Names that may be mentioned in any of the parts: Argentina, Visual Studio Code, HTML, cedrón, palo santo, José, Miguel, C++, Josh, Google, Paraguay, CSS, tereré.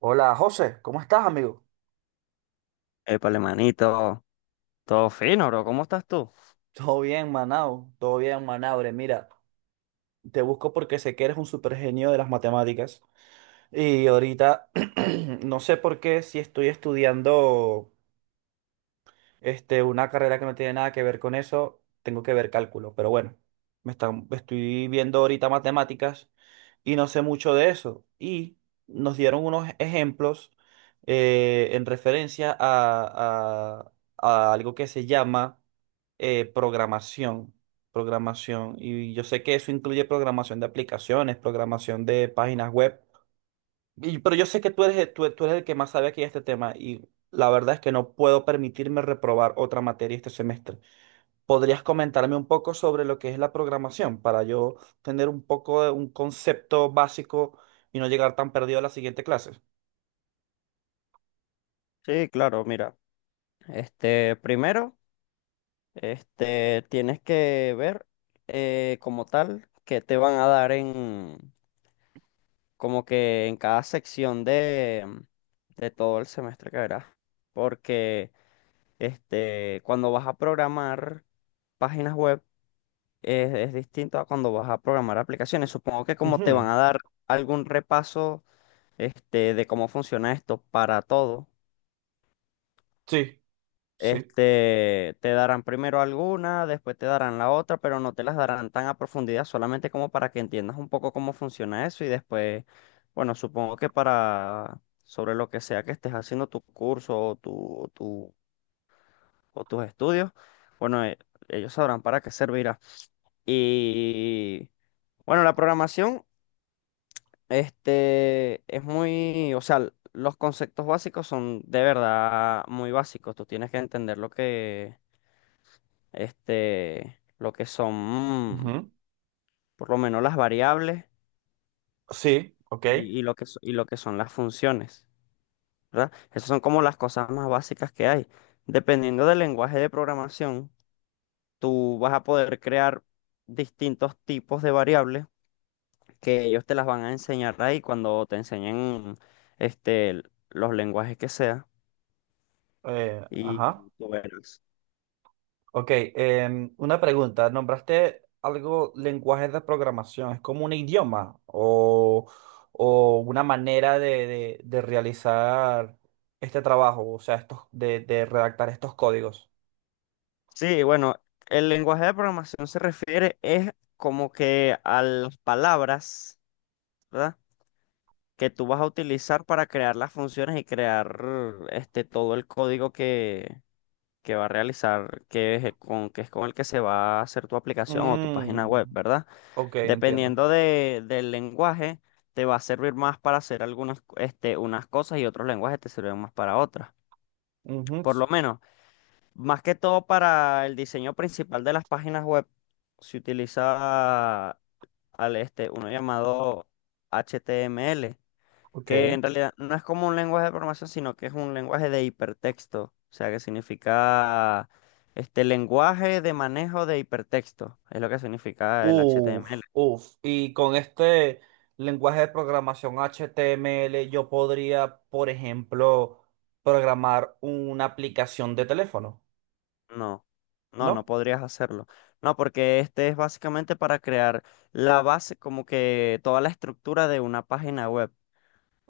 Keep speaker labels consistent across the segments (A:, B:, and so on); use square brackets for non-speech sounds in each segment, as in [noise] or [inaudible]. A: Hola José, ¿cómo estás, amigo?
B: Épale, manito, todo fino, bro. ¿Cómo estás tú?
A: Todo bien, Manao, todo bien, Manabre. Mira, te busco porque sé que eres un super genio de las matemáticas. Y ahorita [clears throat] no sé por qué, si estoy estudiando una carrera que no tiene nada que ver con eso, tengo que ver cálculo. Pero bueno, estoy viendo ahorita matemáticas y no sé mucho de eso. Y nos dieron unos ejemplos en referencia a algo que se llama programación. Programación. Y yo sé que eso incluye programación de aplicaciones, programación de páginas web. Pero yo sé que tú eres el que más sabe aquí de este tema y la verdad es que no puedo permitirme reprobar otra materia este semestre. ¿Podrías comentarme un poco sobre lo que es la programación para yo tener un poco de un concepto básico y no llegar tan perdido a la siguiente clase?
B: Sí, claro, mira. Primero, tienes que ver como tal que te van a dar en, como que en cada sección de todo el semestre que verás. Porque, cuando vas a programar páginas web es distinto a cuando vas a programar aplicaciones. Supongo que como te van
A: Ujú.
B: a dar algún repaso, de cómo funciona esto para todo.
A: Sí, sí.
B: Te darán primero alguna, después te darán la otra, pero no te las darán tan a profundidad, solamente como para que entiendas un poco cómo funciona eso y después, bueno, supongo que para sobre lo que sea que estés haciendo tu curso o o tus estudios, bueno, ellos sabrán para qué servirá. Y bueno, la programación, es muy, o sea, los conceptos básicos son de verdad muy básicos, tú tienes que entender lo que lo que son,
A: Ujú.
B: por lo menos las variables
A: Sí, ok.
B: y lo que, y lo que son las funciones, ¿verdad? Esas son como las cosas más básicas que hay. Dependiendo del lenguaje de programación, tú vas a poder crear distintos tipos de variables que ellos te las van a enseñar ahí cuando te enseñen este, l- los lenguajes que sea y
A: Ajá.
B: tú verás.
A: Ok, una pregunta. ¿Nombraste algo lenguajes de programación? ¿Es como un idioma o una manera de realizar este trabajo? O sea, estos, de redactar estos códigos.
B: Sí, bueno, el lenguaje de programación se refiere es como que a las palabras. ¿Verdad? Que tú vas a utilizar para crear las funciones y crear este todo el código que va a realizar, que es el con, que es con el que se va a hacer tu aplicación o tu página web,
A: Mm,
B: ¿verdad?
A: ok, entiendo.
B: Dependiendo de, del lenguaje, te va a servir más para hacer algunas, unas cosas y otros lenguajes te sirven más para otras.
A: Ujú.
B: Por lo menos, más que todo para el diseño principal de las páginas web, se utiliza al, uno llamado HTML,
A: Ok.
B: que en realidad no es como un lenguaje de programación, sino que es un lenguaje de hipertexto, o sea, que significa este lenguaje de manejo de hipertexto, es lo que significa el HTML.
A: Uf, uf. Y con este lenguaje de programación HTML, yo podría, por ejemplo, programar una aplicación de teléfono.
B: No, no, no
A: ¿No?
B: podrías hacerlo. No, porque este es básicamente para crear la base, como que toda la estructura de una página web.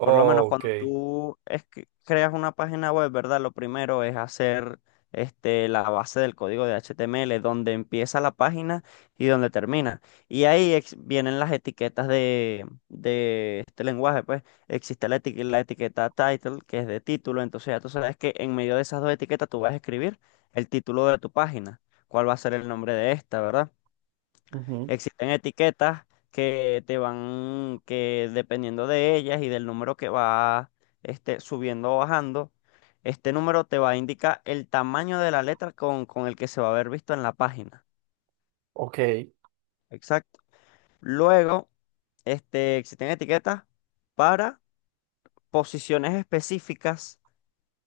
B: Por lo menos cuando tú es que creas una página web, ¿verdad? Lo primero es hacer la base del código de HTML, donde empieza la página y donde termina. Y ahí vienen las etiquetas de este lenguaje, pues existe la, la etiqueta title, que es de título, entonces ya tú sabes que en medio de esas dos etiquetas tú vas a escribir el título de tu página, cuál va a ser el nombre de esta, ¿verdad?
A: Ujú.
B: Existen etiquetas que te van, que dependiendo de ellas y del número que va subiendo o bajando, este número te va a indicar el tamaño de la letra con el que se va a haber visto en la página.
A: Ok.
B: Exacto. Luego, existen etiquetas para posiciones específicas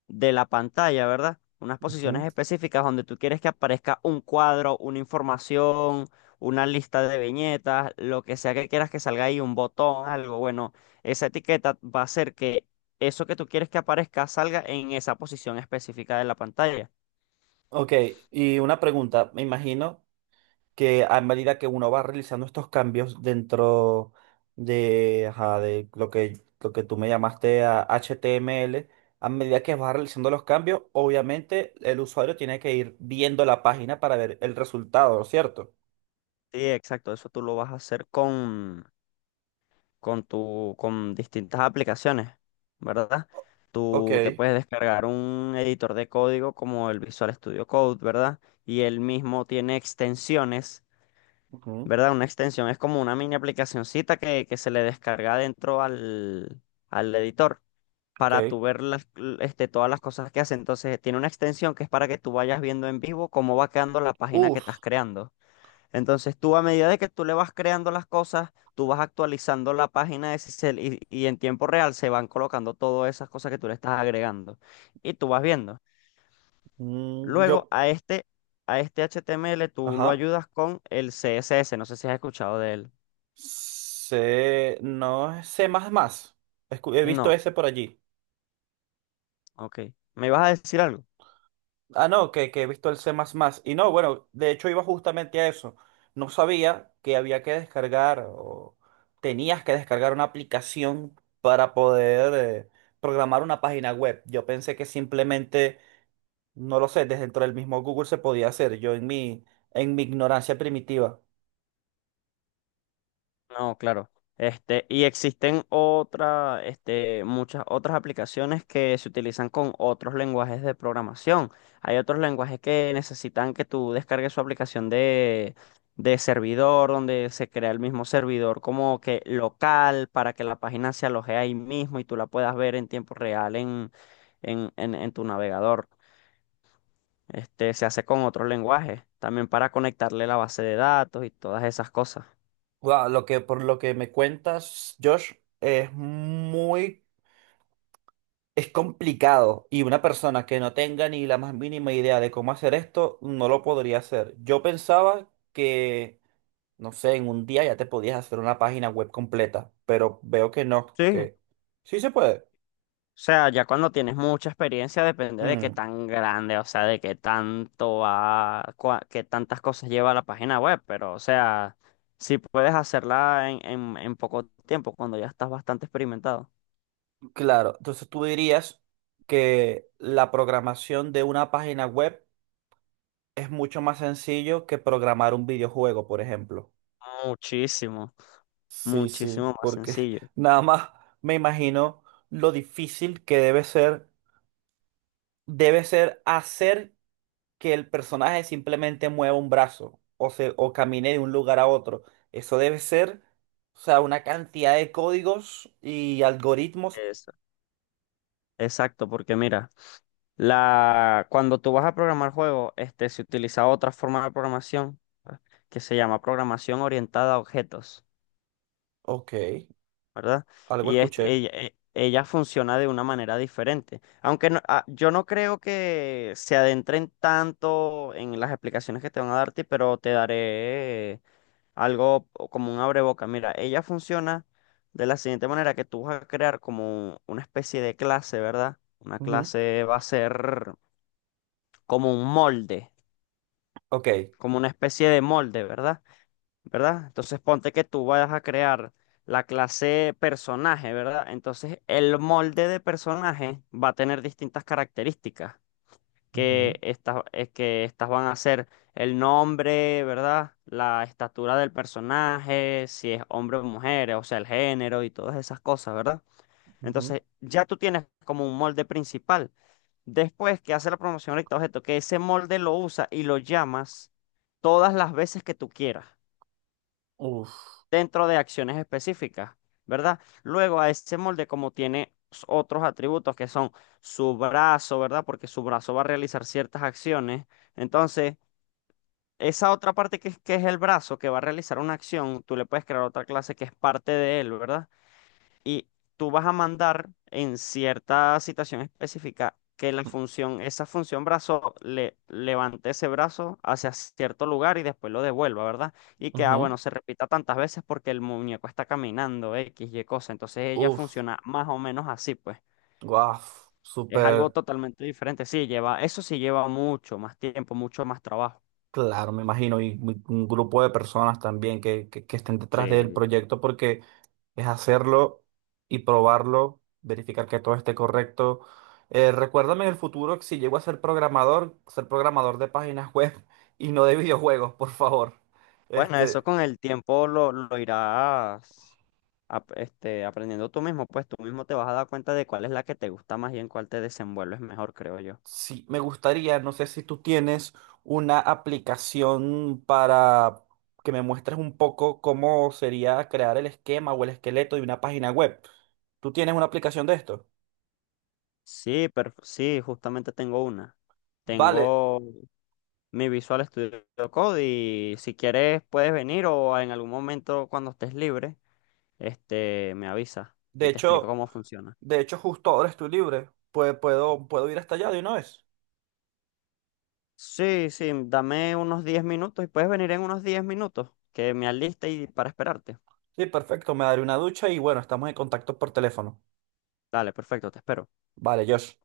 B: de la pantalla, ¿verdad? Unas posiciones
A: Ujú.
B: específicas donde tú quieres que aparezca un cuadro, una información, una lista de viñetas, lo que sea que quieras que salga ahí, un botón, algo. Bueno, esa etiqueta va a hacer que eso que tú quieres que aparezca salga en esa posición específica de la pantalla.
A: Ok, y una pregunta, me imagino que a medida que uno va realizando estos cambios dentro de, ajá, lo que tú me llamaste a HTML, a medida que vas realizando los cambios, obviamente el usuario tiene que ir viendo la página para ver el resultado, ¿cierto?
B: Sí, exacto, eso tú lo vas a hacer con tu, con distintas aplicaciones, ¿verdad?
A: Ok,
B: Tú te puedes descargar un editor de código como el Visual Studio Code, ¿verdad? Y él mismo tiene extensiones,
A: ujú,
B: ¿verdad? Una extensión es como una mini aplicacioncita que se le descarga dentro al, al editor
A: ok.
B: para tú ver las, todas las cosas que hace. Entonces, tiene una extensión que es para que tú vayas viendo en vivo cómo va quedando la página que
A: Uf.
B: estás creando. Entonces tú a medida de que tú le vas creando las cosas, tú vas actualizando la página de Sisel y en tiempo real se van colocando todas esas cosas que tú le estás agregando y tú vas viendo.
A: Mm,
B: Luego
A: yo,
B: a a este HTML tú lo
A: ajá.
B: ayudas con el CSS, no sé si has escuchado de él.
A: Sé, no es C++. He visto
B: No,
A: ese por allí.
B: ok. ¿Me ibas a decir algo?
A: Ah, no, que he visto el C++. Y no, bueno, de hecho iba justamente a eso. No sabía que había que descargar o tenías que descargar una aplicación para poder eh, programar una página web. Yo pensé que simplemente, no lo sé, desde dentro del mismo Google se podía hacer. En mi ignorancia primitiva.
B: No, claro. Y existen otra, muchas otras aplicaciones que se utilizan con otros lenguajes de programación. Hay otros lenguajes que necesitan que tú descargues su aplicación de servidor, donde se crea el mismo servidor como que local para que la página se aloje ahí mismo y tú la puedas ver en tiempo real en tu navegador. Se hace con otros lenguajes, también para conectarle la base de datos y todas esas cosas.
A: Guau, por lo que me cuentas, Josh, es muy. Es complicado y una persona que no tenga ni la más mínima idea de cómo hacer esto no lo podría hacer. Yo pensaba que, no sé, en un día ya te podías hacer una página web completa, pero veo que no,
B: Sí.
A: que sí se puede.
B: O sea, ya cuando tienes mucha experiencia depende de qué
A: Mm,
B: tan grande, o sea, de qué tanto va, qué tantas cosas lleva la página web, pero o sea, si puedes hacerla en poco tiempo, cuando ya estás bastante experimentado.
A: claro, entonces tú dirías que la programación de una página web es mucho más sencillo que programar un videojuego, por ejemplo.
B: Muchísimo,
A: Sí, sí,
B: muchísimo más
A: porque [laughs]
B: sencillo.
A: nada más me imagino lo difícil que debe ser hacer que el personaje simplemente mueva un brazo o camine de un lugar a otro. Eso debe ser, o sea, una cantidad de códigos y algoritmos.
B: Eso. Exacto, porque mira, la, cuando tú vas a programar juegos, se utiliza otra forma de programación que se llama programación orientada a objetos.
A: Ok,
B: ¿Verdad?
A: algo
B: Y
A: escuché.
B: ella, ella funciona de una manera diferente. Aunque yo no creo que se adentren tanto en las explicaciones que te van a darte, pero te daré algo o como un abreboca. Mira, ella funciona de la siguiente manera, que tú vas a crear como una especie de clase, ¿verdad? Una
A: Ujú.
B: clase va a ser como un molde,
A: Ok.
B: como una especie de molde, ¿verdad? Entonces ponte que tú vayas a crear la clase personaje, ¿verdad? Entonces el molde de personaje va a tener distintas características,
A: Ujú,
B: que estas van a ser el nombre, ¿verdad? La estatura del personaje, si es hombre o mujer, o sea, el género y todas esas cosas, ¿verdad?
A: ujú.
B: Entonces ya tú tienes como un molde principal. Después que hace la promoción recta objeto, que ese molde lo usa y lo llamas todas las veces que tú quieras
A: Uf.
B: dentro de acciones específicas, ¿verdad? Luego a ese molde como tiene otros atributos que son su brazo, ¿verdad? Porque su brazo va a realizar ciertas acciones. Entonces, esa otra parte que, que es el brazo que va a realizar una acción, tú le puedes crear otra clase que es parte de él, ¿verdad? Y tú vas a mandar en cierta situación específica que la
A: Mm,
B: función, esa función brazo, le levante ese brazo hacia cierto lugar y después lo devuelva, ¿verdad? Y que,
A: ujú.
B: bueno, se repita tantas veces porque el muñeco está caminando, X, Y cosa. Entonces ella
A: Uf.
B: funciona más o menos así, pues.
A: Guau.
B: Es algo
A: Súper
B: totalmente diferente. Sí, lleva, eso sí lleva mucho más tiempo, mucho más trabajo.
A: claro, me imagino. Y un grupo de personas también que, que estén detrás del
B: Sí.
A: proyecto porque es hacerlo y probarlo, verificar que todo esté correcto. Recuérdame en el futuro que si llego a ser programador de páginas [laughs] web y no de videojuegos, por favor.
B: Bueno, eso
A: Este,
B: con el tiempo lo irás. Aprendiendo tú mismo, pues tú mismo te vas a dar cuenta de cuál es la que te gusta más y en cuál te desenvuelves mejor, creo yo.
A: sí, me gustaría, no sé si tú tienes una aplicación para que me muestres un poco cómo sería crear el esquema o el esqueleto de una página web. ¿Tú tienes una aplicación de esto?
B: Sí, pero sí, justamente tengo una.
A: Vale,
B: Tengo mi Visual Studio Code y si quieres puedes venir o en algún momento cuando estés libre, me avisas
A: de
B: y te explico
A: hecho,
B: cómo funciona.
A: de hecho justo ahora estoy libre. Puedo ir hasta allá de una vez.
B: Sí, sí, dame unos 10 minutos y puedes venir en unos 10 minutos que me aliste y para esperarte.
A: Sí, perfecto, me daré una ducha y bueno, estamos en contacto por teléfono.
B: Dale, perfecto, te espero.
A: Vale, Josh.